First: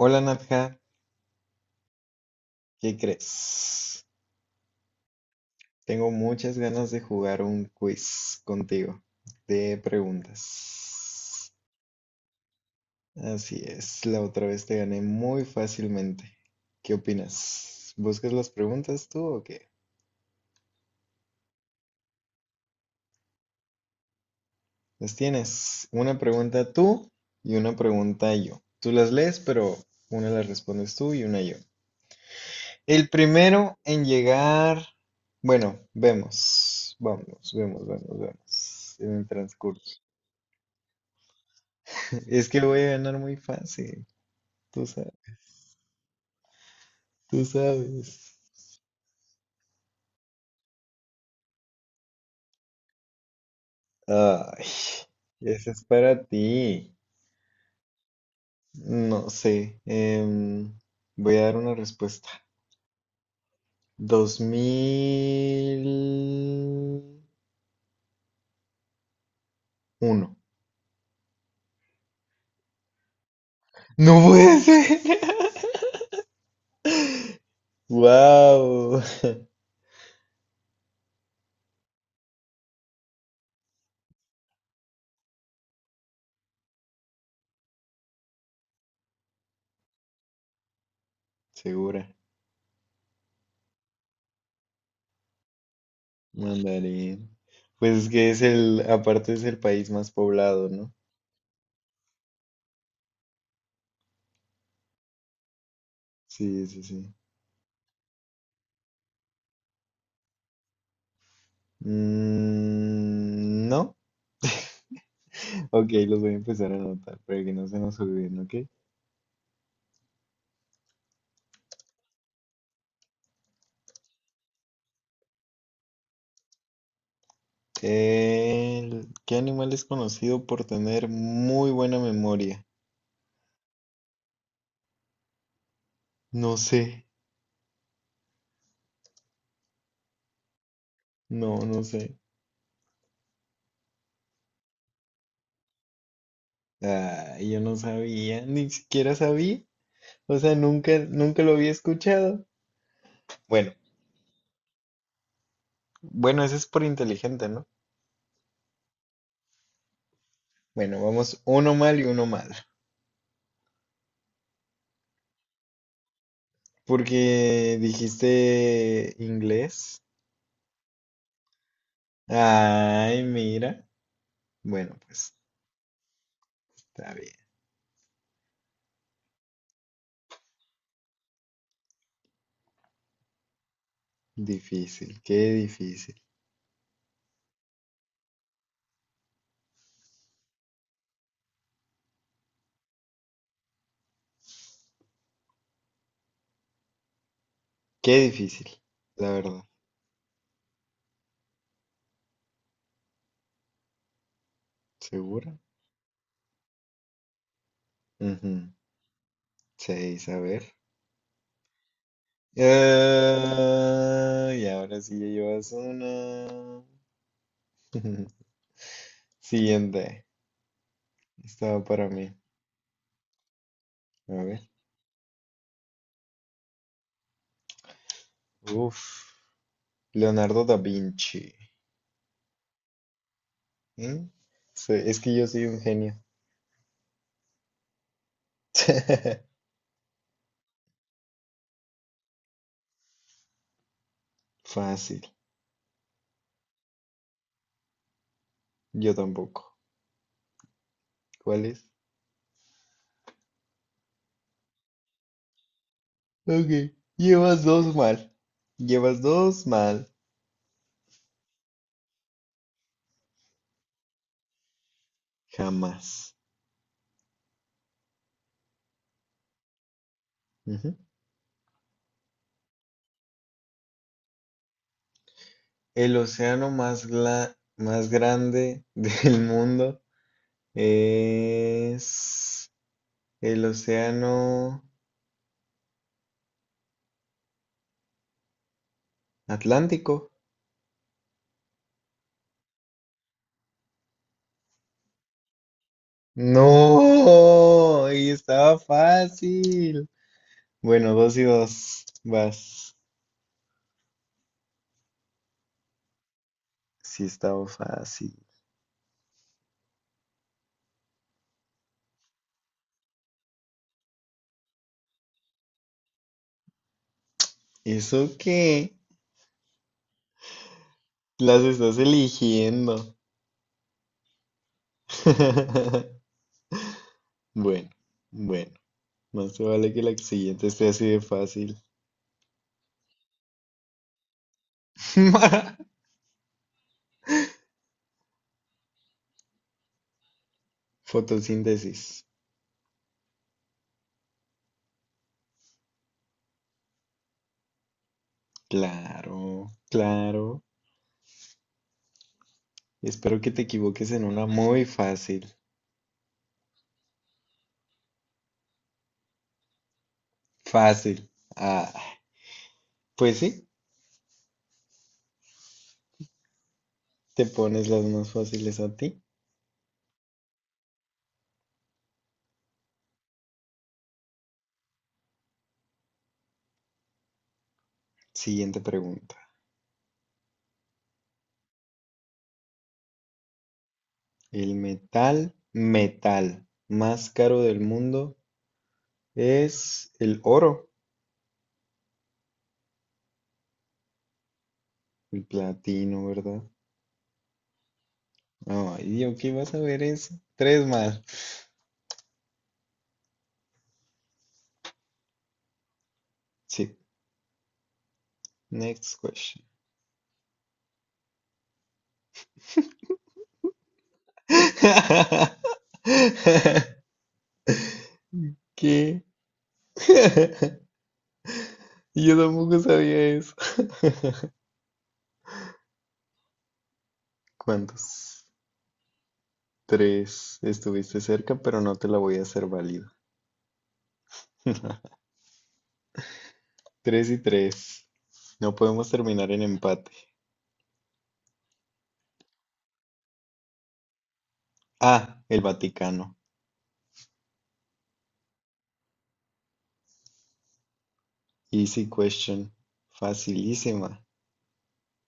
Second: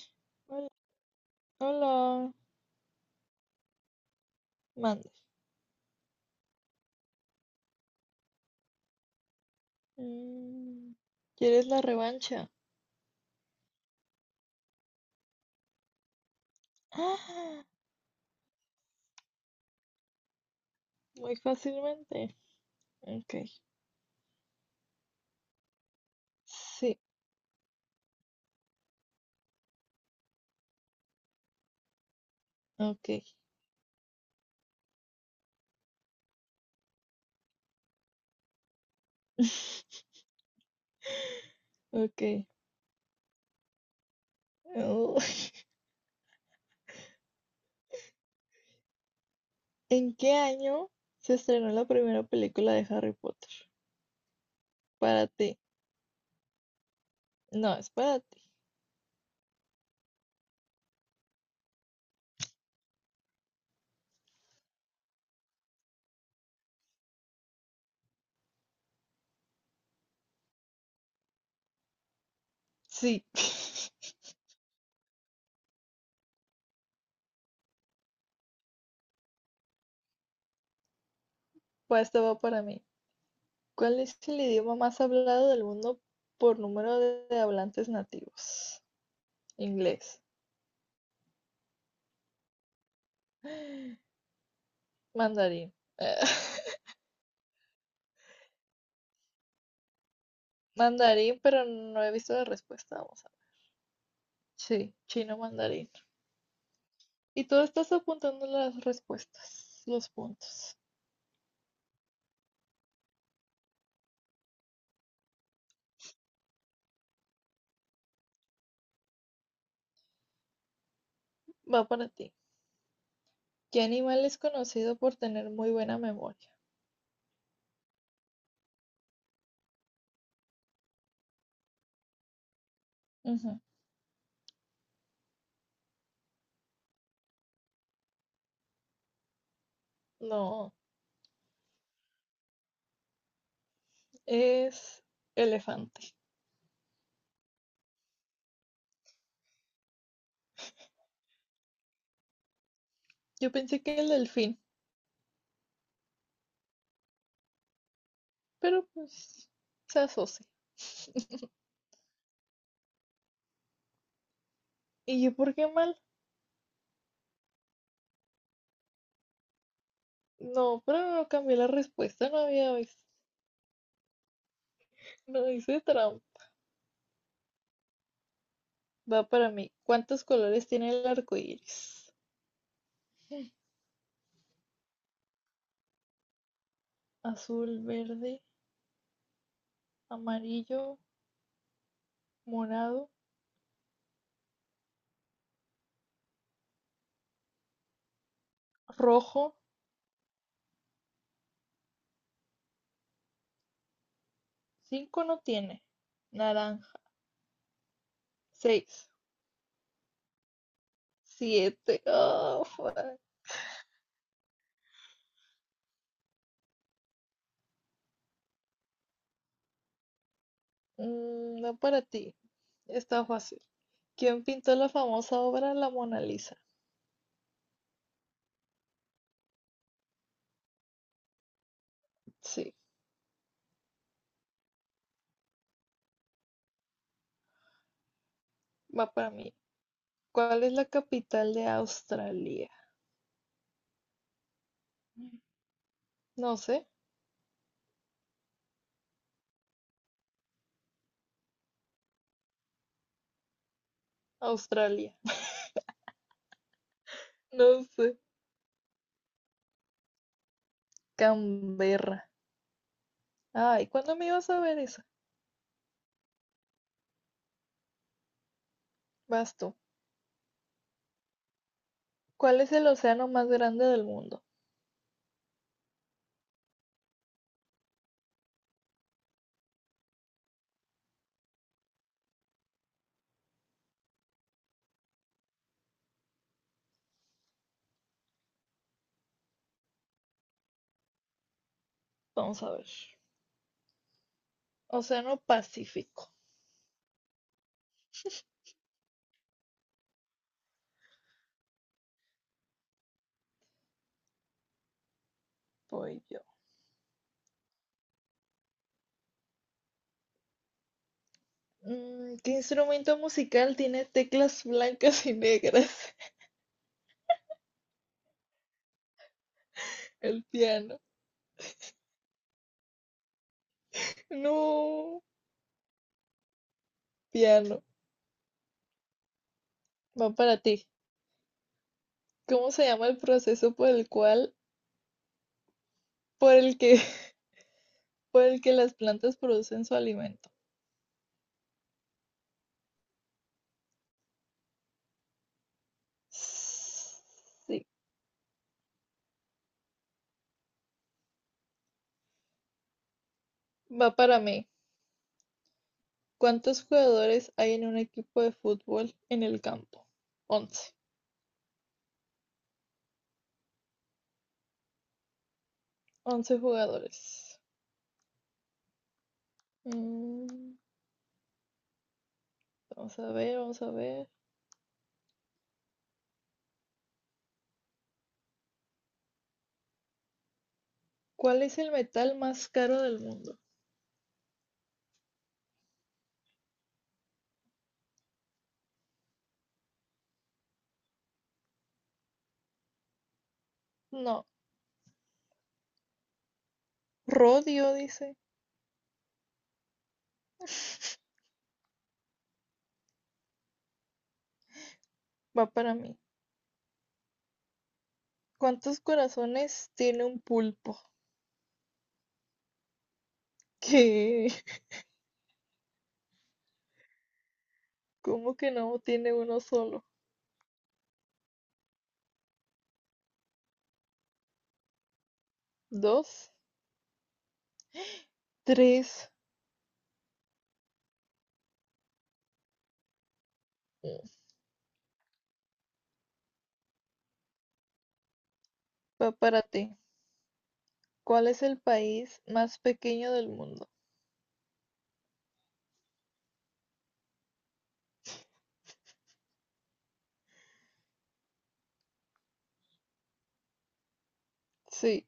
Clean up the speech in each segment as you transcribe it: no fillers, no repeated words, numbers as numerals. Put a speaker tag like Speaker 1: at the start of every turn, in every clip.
Speaker 1: Hola
Speaker 2: Hola,
Speaker 1: Nadja,
Speaker 2: hola,
Speaker 1: ¿qué crees?
Speaker 2: mande.
Speaker 1: Tengo muchas ganas de jugar un quiz contigo de
Speaker 2: Mm,
Speaker 1: preguntas.
Speaker 2: ¿Quieres la revancha?
Speaker 1: Así es, la otra vez te gané muy fácilmente. ¿Qué
Speaker 2: ¡Ah!
Speaker 1: opinas? ¿Buscas las preguntas tú o qué?
Speaker 2: Muy fácilmente. Ok.
Speaker 1: Las tienes. Una pregunta
Speaker 2: Sí,
Speaker 1: tú y una pregunta yo. Tú las lees, pero una la respondes tú y una yo. El
Speaker 2: ok.
Speaker 1: primero en llegar... Bueno, vemos. Vamos, vemos, vemos, vemos. En el transcurso.
Speaker 2: Ok.
Speaker 1: Es que voy a ganar muy fácil, tú sabes,
Speaker 2: Oh,
Speaker 1: tú sabes.
Speaker 2: ¿En qué año se estrenó la primera película de Harry Potter?
Speaker 1: Ay,
Speaker 2: Para ti.
Speaker 1: ese es para ti.
Speaker 2: No, es para ti.
Speaker 1: No sé, voy a dar una respuesta. 2001.
Speaker 2: Sí.
Speaker 1: No puede ser. Wow.
Speaker 2: Pues esto va para mí. ¿Cuál es el idioma más hablado del mundo por número de hablantes nativos? Inglés.
Speaker 1: Segura.
Speaker 2: Mandarín.
Speaker 1: Mandarín. Pues es que es el, aparte es el país más poblado, ¿no?
Speaker 2: Mandarín, pero no he visto la respuesta. Vamos a ver. Sí, chino mandarín.
Speaker 1: Sí, sí, sí.
Speaker 2: Y tú estás apuntando las respuestas, los puntos.
Speaker 1: Mm, no. Ok, los voy a empezar a anotar para que no se nos olviden, ¿ok?
Speaker 2: Va para ti. ¿Qué animal es conocido por tener muy buena memoria?
Speaker 1: ¿Qué animal es conocido por tener muy buena memoria?
Speaker 2: Ujú.
Speaker 1: No sé,
Speaker 2: No,
Speaker 1: no, no sé.
Speaker 2: es elefante.
Speaker 1: Ah, yo no sabía, ni siquiera sabía. O sea, nunca, nunca lo había escuchado.
Speaker 2: Yo
Speaker 1: Bueno,
Speaker 2: pensé que el delfín,
Speaker 1: bueno, ese es por inteligente, ¿no?
Speaker 2: pero pues se asocia.
Speaker 1: Bueno, vamos uno mal y uno mal.
Speaker 2: ¿Y yo por qué mal?
Speaker 1: Porque dijiste inglés.
Speaker 2: No, pero no cambié la respuesta, no había visto.
Speaker 1: Ay, mira. Bueno, pues
Speaker 2: No hice trampa.
Speaker 1: está bien.
Speaker 2: Va para mí. ¿Cuántos colores tiene el arco iris?
Speaker 1: Difícil, qué difícil.
Speaker 2: Azul, verde, amarillo, morado,
Speaker 1: Qué difícil, la
Speaker 2: rojo.
Speaker 1: verdad.
Speaker 2: Cinco no
Speaker 1: ¿Segura?
Speaker 2: tiene. Naranja.
Speaker 1: Ujú.
Speaker 2: Seis.
Speaker 1: Seis, a ver.
Speaker 2: Siete. Oh, fuck.
Speaker 1: Ah, y ahora sí ya llevas una. Siguiente.
Speaker 2: No
Speaker 1: Estaba
Speaker 2: para
Speaker 1: para
Speaker 2: ti.
Speaker 1: mí.
Speaker 2: Está fácil.
Speaker 1: A
Speaker 2: ¿Quién
Speaker 1: ver.
Speaker 2: pintó la famosa obra La Mona Lisa?
Speaker 1: Uf. Leonardo da Vinci.
Speaker 2: Sí,
Speaker 1: ¿Mm? Sí, es que yo soy un genio.
Speaker 2: va para mí. ¿Cuál es la capital de Australia?
Speaker 1: Fácil.
Speaker 2: No sé.
Speaker 1: Yo tampoco. ¿Cuál es?
Speaker 2: Australia.
Speaker 1: Ok. Llevas
Speaker 2: No
Speaker 1: dos
Speaker 2: sé.
Speaker 1: mal. Llevas dos mal.
Speaker 2: Canberra. Ay, ¿cuándo me ibas a ver esa?
Speaker 1: Jamás.
Speaker 2: Vas tú. ¿Cuál es el océano más grande del mundo?
Speaker 1: El océano más, más grande del mundo es el océano Atlántico.
Speaker 2: Vamos a ver. Océano Pacífico.
Speaker 1: No, y estaba fácil. Bueno, dos y dos. Vas.
Speaker 2: Voy yo.
Speaker 1: Sí, estaba fácil.
Speaker 2: ¿Qué instrumento musical tiene teclas blancas y negras?
Speaker 1: ¿Eso qué?
Speaker 2: El piano.
Speaker 1: Las estás eligiendo.
Speaker 2: No, piano.
Speaker 1: Bueno, bueno. Más te vale que la
Speaker 2: Va para
Speaker 1: siguiente
Speaker 2: ti.
Speaker 1: esté así de fácil.
Speaker 2: ¿Cómo se llama el proceso por el cual, por el que, por el que las plantas producen su alimento?
Speaker 1: Fotosíntesis.
Speaker 2: Sí,
Speaker 1: Claro, claro. Espero que te equivoques
Speaker 2: va
Speaker 1: en
Speaker 2: para
Speaker 1: una
Speaker 2: mí.
Speaker 1: muy fácil.
Speaker 2: ¿Cuántos jugadores hay en un equipo de fútbol en el campo? 11.
Speaker 1: Fácil. Ah, pues sí,
Speaker 2: 11
Speaker 1: te
Speaker 2: jugadores.
Speaker 1: pones las más fáciles a ti.
Speaker 2: Mm, vamos a ver, vamos a ver.
Speaker 1: Siguiente pregunta.
Speaker 2: ¿Cuál es el metal más caro del mundo?
Speaker 1: El metal más caro del mundo es el oro,
Speaker 2: No,
Speaker 1: el platino, ¿verdad?
Speaker 2: rodio, dice.
Speaker 1: Ay, yo qué vas a ver eso. Tres más.
Speaker 2: Va para mí.
Speaker 1: Sí,
Speaker 2: ¿Cuántos
Speaker 1: next question.
Speaker 2: corazones tiene un pulpo? ¿Qué? ¿Cómo que no
Speaker 1: ¿Qué?
Speaker 2: tiene uno solo?
Speaker 1: Yo tampoco sabía eso.
Speaker 2: ¿Dos?
Speaker 1: ¿Cuántos?
Speaker 2: ¿Tres?
Speaker 1: Tres. Estuviste cerca, pero no te la voy a hacer válida.
Speaker 2: Mm.
Speaker 1: Tres y tres. No podemos
Speaker 2: Va
Speaker 1: terminar en
Speaker 2: para ti.
Speaker 1: empate.
Speaker 2: ¿Cuál es el país más pequeño del mundo?
Speaker 1: Ah, el Vaticano. Easy question. Facilísima.
Speaker 2: Sí.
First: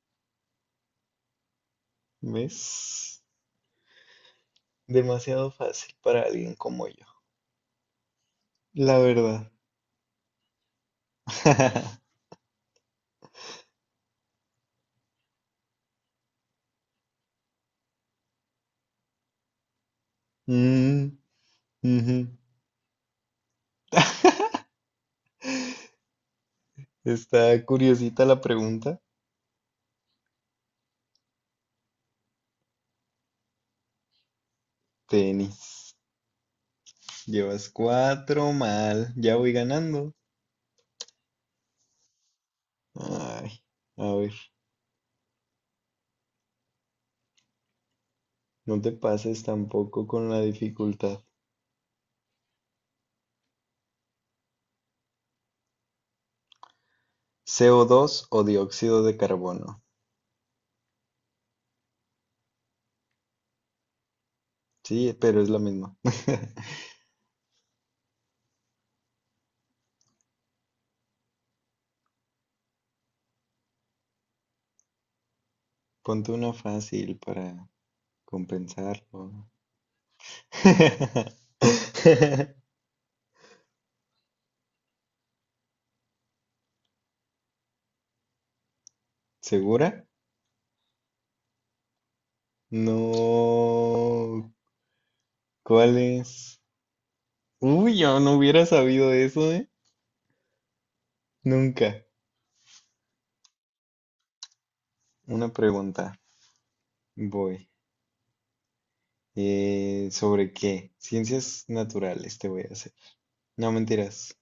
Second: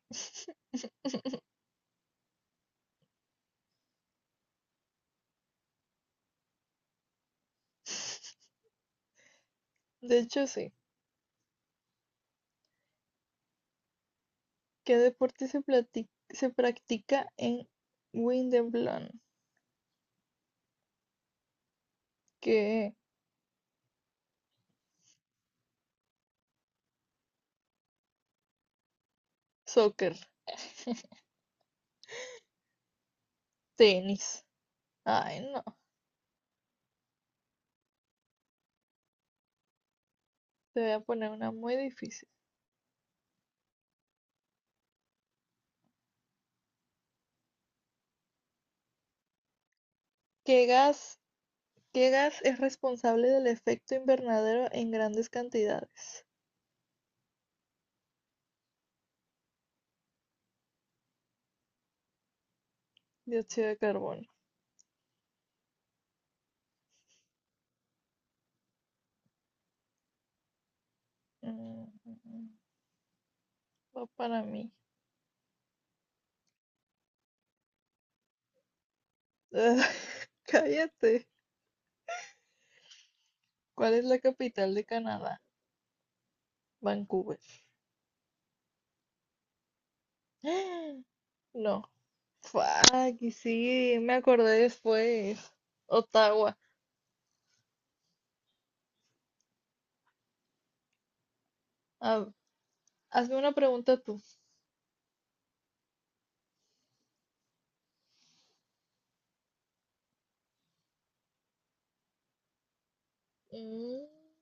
Speaker 1: ¿Ves? Demasiado fácil para alguien como yo. La verdad.
Speaker 2: De hecho, sí. ¿Qué deporte se, plati- ¿Se practica en Wimbledon?
Speaker 1: Mm, ujú.
Speaker 2: ¿Qué?
Speaker 1: Está curiosita la pregunta.
Speaker 2: Soccer. Tenis. Ay,
Speaker 1: Tenis.
Speaker 2: no.
Speaker 1: Llevas cuatro mal. Ya voy ganando.
Speaker 2: Te voy a poner una muy difícil.
Speaker 1: Ay, a ver. No te pases tampoco con la
Speaker 2: ¿Qué gas,
Speaker 1: dificultad.
Speaker 2: qué gas es responsable del efecto invernadero en grandes cantidades?
Speaker 1: CO2 o dos o dióxido de carbono.
Speaker 2: Dióxido de carbono.
Speaker 1: Sí, pero es la misma.
Speaker 2: Mm, mm, mm, Va para mí.
Speaker 1: Ponte una fácil para compensarlo.
Speaker 2: Cállate. ¿Cuál es la capital de Canadá? Vancouver.
Speaker 1: ¿Segura?
Speaker 2: No. Fuck, y sí, me
Speaker 1: No.
Speaker 2: acordé después.
Speaker 1: ¿Cuál
Speaker 2: Ottawa.
Speaker 1: es? Uy, yo no hubiera sabido eso, ¿eh? Nunca.
Speaker 2: Ah, hazme una pregunta tú.
Speaker 1: Una pregunta. Voy. ¿Sobre qué? Ciencias naturales te voy a hacer. No,
Speaker 2: Mm,
Speaker 1: mentiras.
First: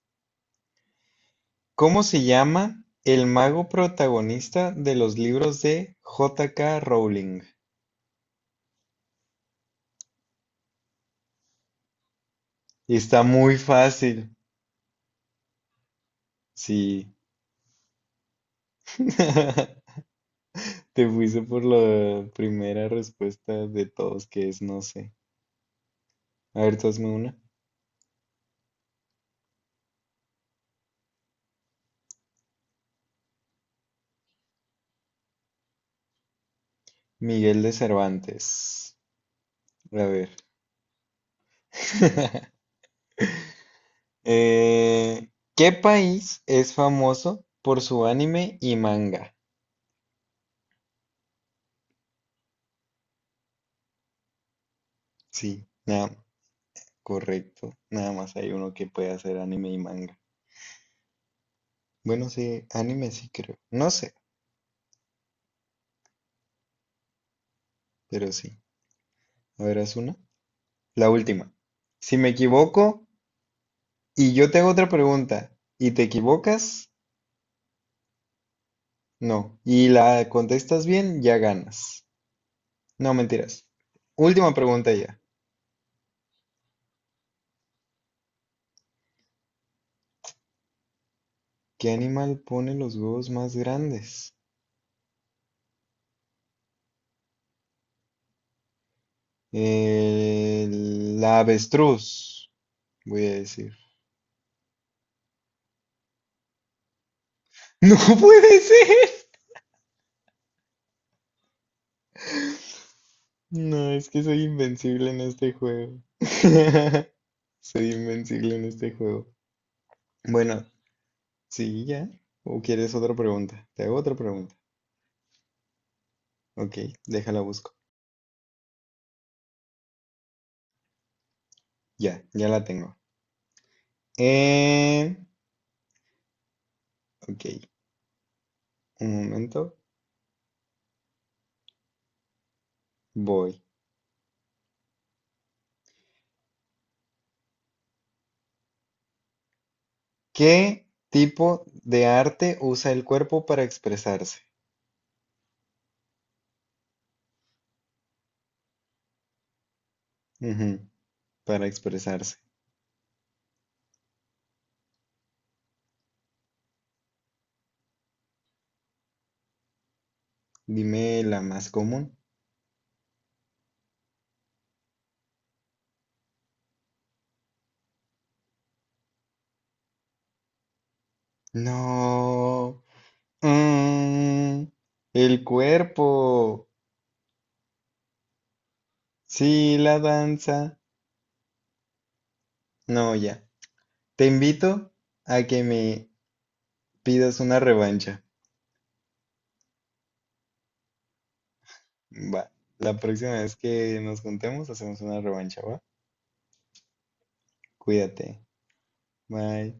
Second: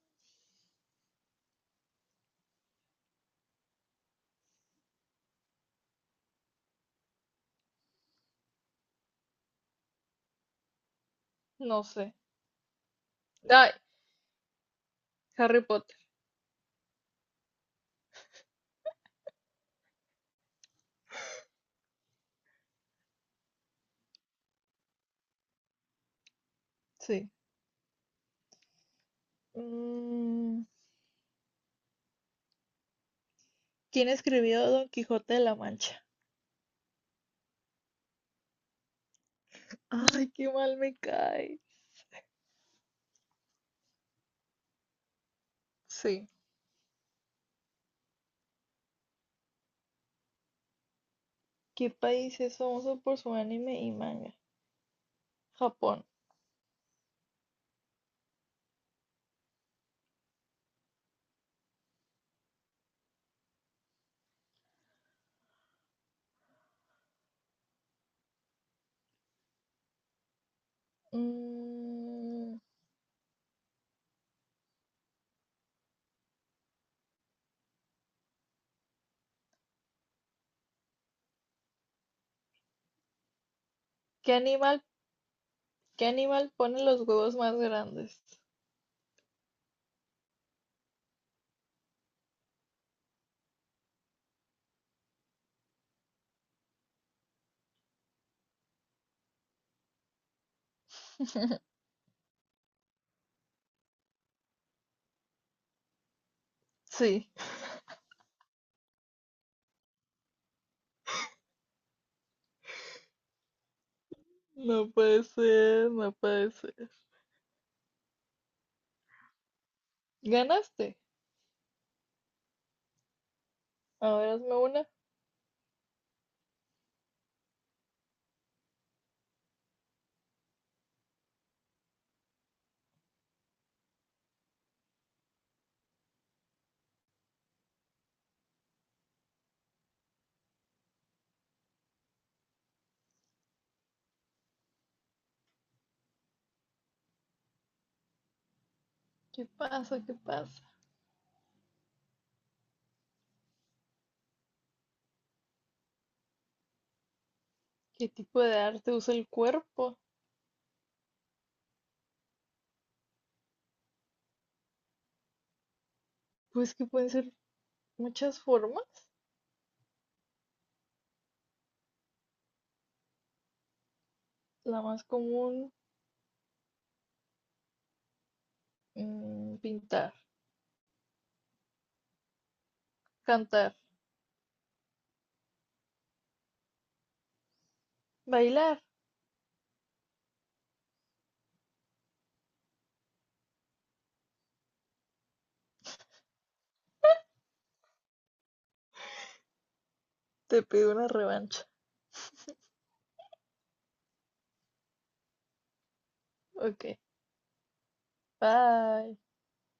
Speaker 1: ¿Cómo se llama el mago protagonista de los libros de J. K. Rowling?
Speaker 2: no sé.
Speaker 1: Y está muy
Speaker 2: Ay,
Speaker 1: fácil.
Speaker 2: Harry Potter.
Speaker 1: Sí. Te fuiste por la primera respuesta de todos, que es no sé. A ver, tú hazme
Speaker 2: Sí.
Speaker 1: una.
Speaker 2: Mm, ¿Quién escribió Don Quijote de la Mancha?
Speaker 1: Miguel de Cervantes. A ver.
Speaker 2: Ay, qué mal me cae.
Speaker 1: Eh, ¿qué
Speaker 2: Sí.
Speaker 1: país es famoso por su anime y manga?
Speaker 2: ¿Qué país es famoso por su anime y manga?
Speaker 1: Sí,
Speaker 2: Japón.
Speaker 1: nada, correcto. Nada más hay uno que puede hacer anime y manga. Bueno, sí, anime sí creo. No sé, pero sí. A ver, haz una. La última. Si me
Speaker 2: Mm,
Speaker 1: equivoco y yo te hago otra pregunta y te equivocas, no. Y la contestas bien, ya ganas. No, mentiras.
Speaker 2: ¿qué
Speaker 1: Última
Speaker 2: animal,
Speaker 1: pregunta ya.
Speaker 2: ¿Qué animal pone los huevos más grandes?
Speaker 1: ¿Qué animal pone los huevos más grandes? La avestruz, voy a decir.
Speaker 2: Sí.
Speaker 1: ¡No puede ser! No, es que soy
Speaker 2: No
Speaker 1: invencible en
Speaker 2: puede
Speaker 1: este
Speaker 2: ser,
Speaker 1: juego.
Speaker 2: no puede ser.
Speaker 1: Soy invencible en este juego. Bueno,
Speaker 2: ¿Ganaste?
Speaker 1: sí, ya. ¿O quieres otra pregunta? Te hago
Speaker 2: A
Speaker 1: otra
Speaker 2: ver,
Speaker 1: pregunta.
Speaker 2: hazme una.
Speaker 1: Ok, déjala busco. Ya, ya la tengo. Eh, ok, un momento. Voy.
Speaker 2: ¿Qué pasa? ¿Qué pasa?
Speaker 1: ¿Qué tipo de arte usa el cuerpo para expresarse?
Speaker 2: ¿Qué tipo de arte usa el cuerpo?
Speaker 1: Ujú, para expresarse.
Speaker 2: Pues que pueden ser muchas formas.
Speaker 1: Dime la más común.
Speaker 2: La más común, pintar,
Speaker 1: No.
Speaker 2: cantar,
Speaker 1: Mm, el cuerpo.
Speaker 2: bailar.
Speaker 1: Sí, la danza. No, ya. Te invito a que me pidas una revancha.
Speaker 2: Te pido una revancha.
Speaker 1: Va. La próxima vez que nos juntemos hacemos una revancha, ¿va?
Speaker 2: Ok.
Speaker 1: Cuídate.
Speaker 2: Bye.
Speaker 1: Bye.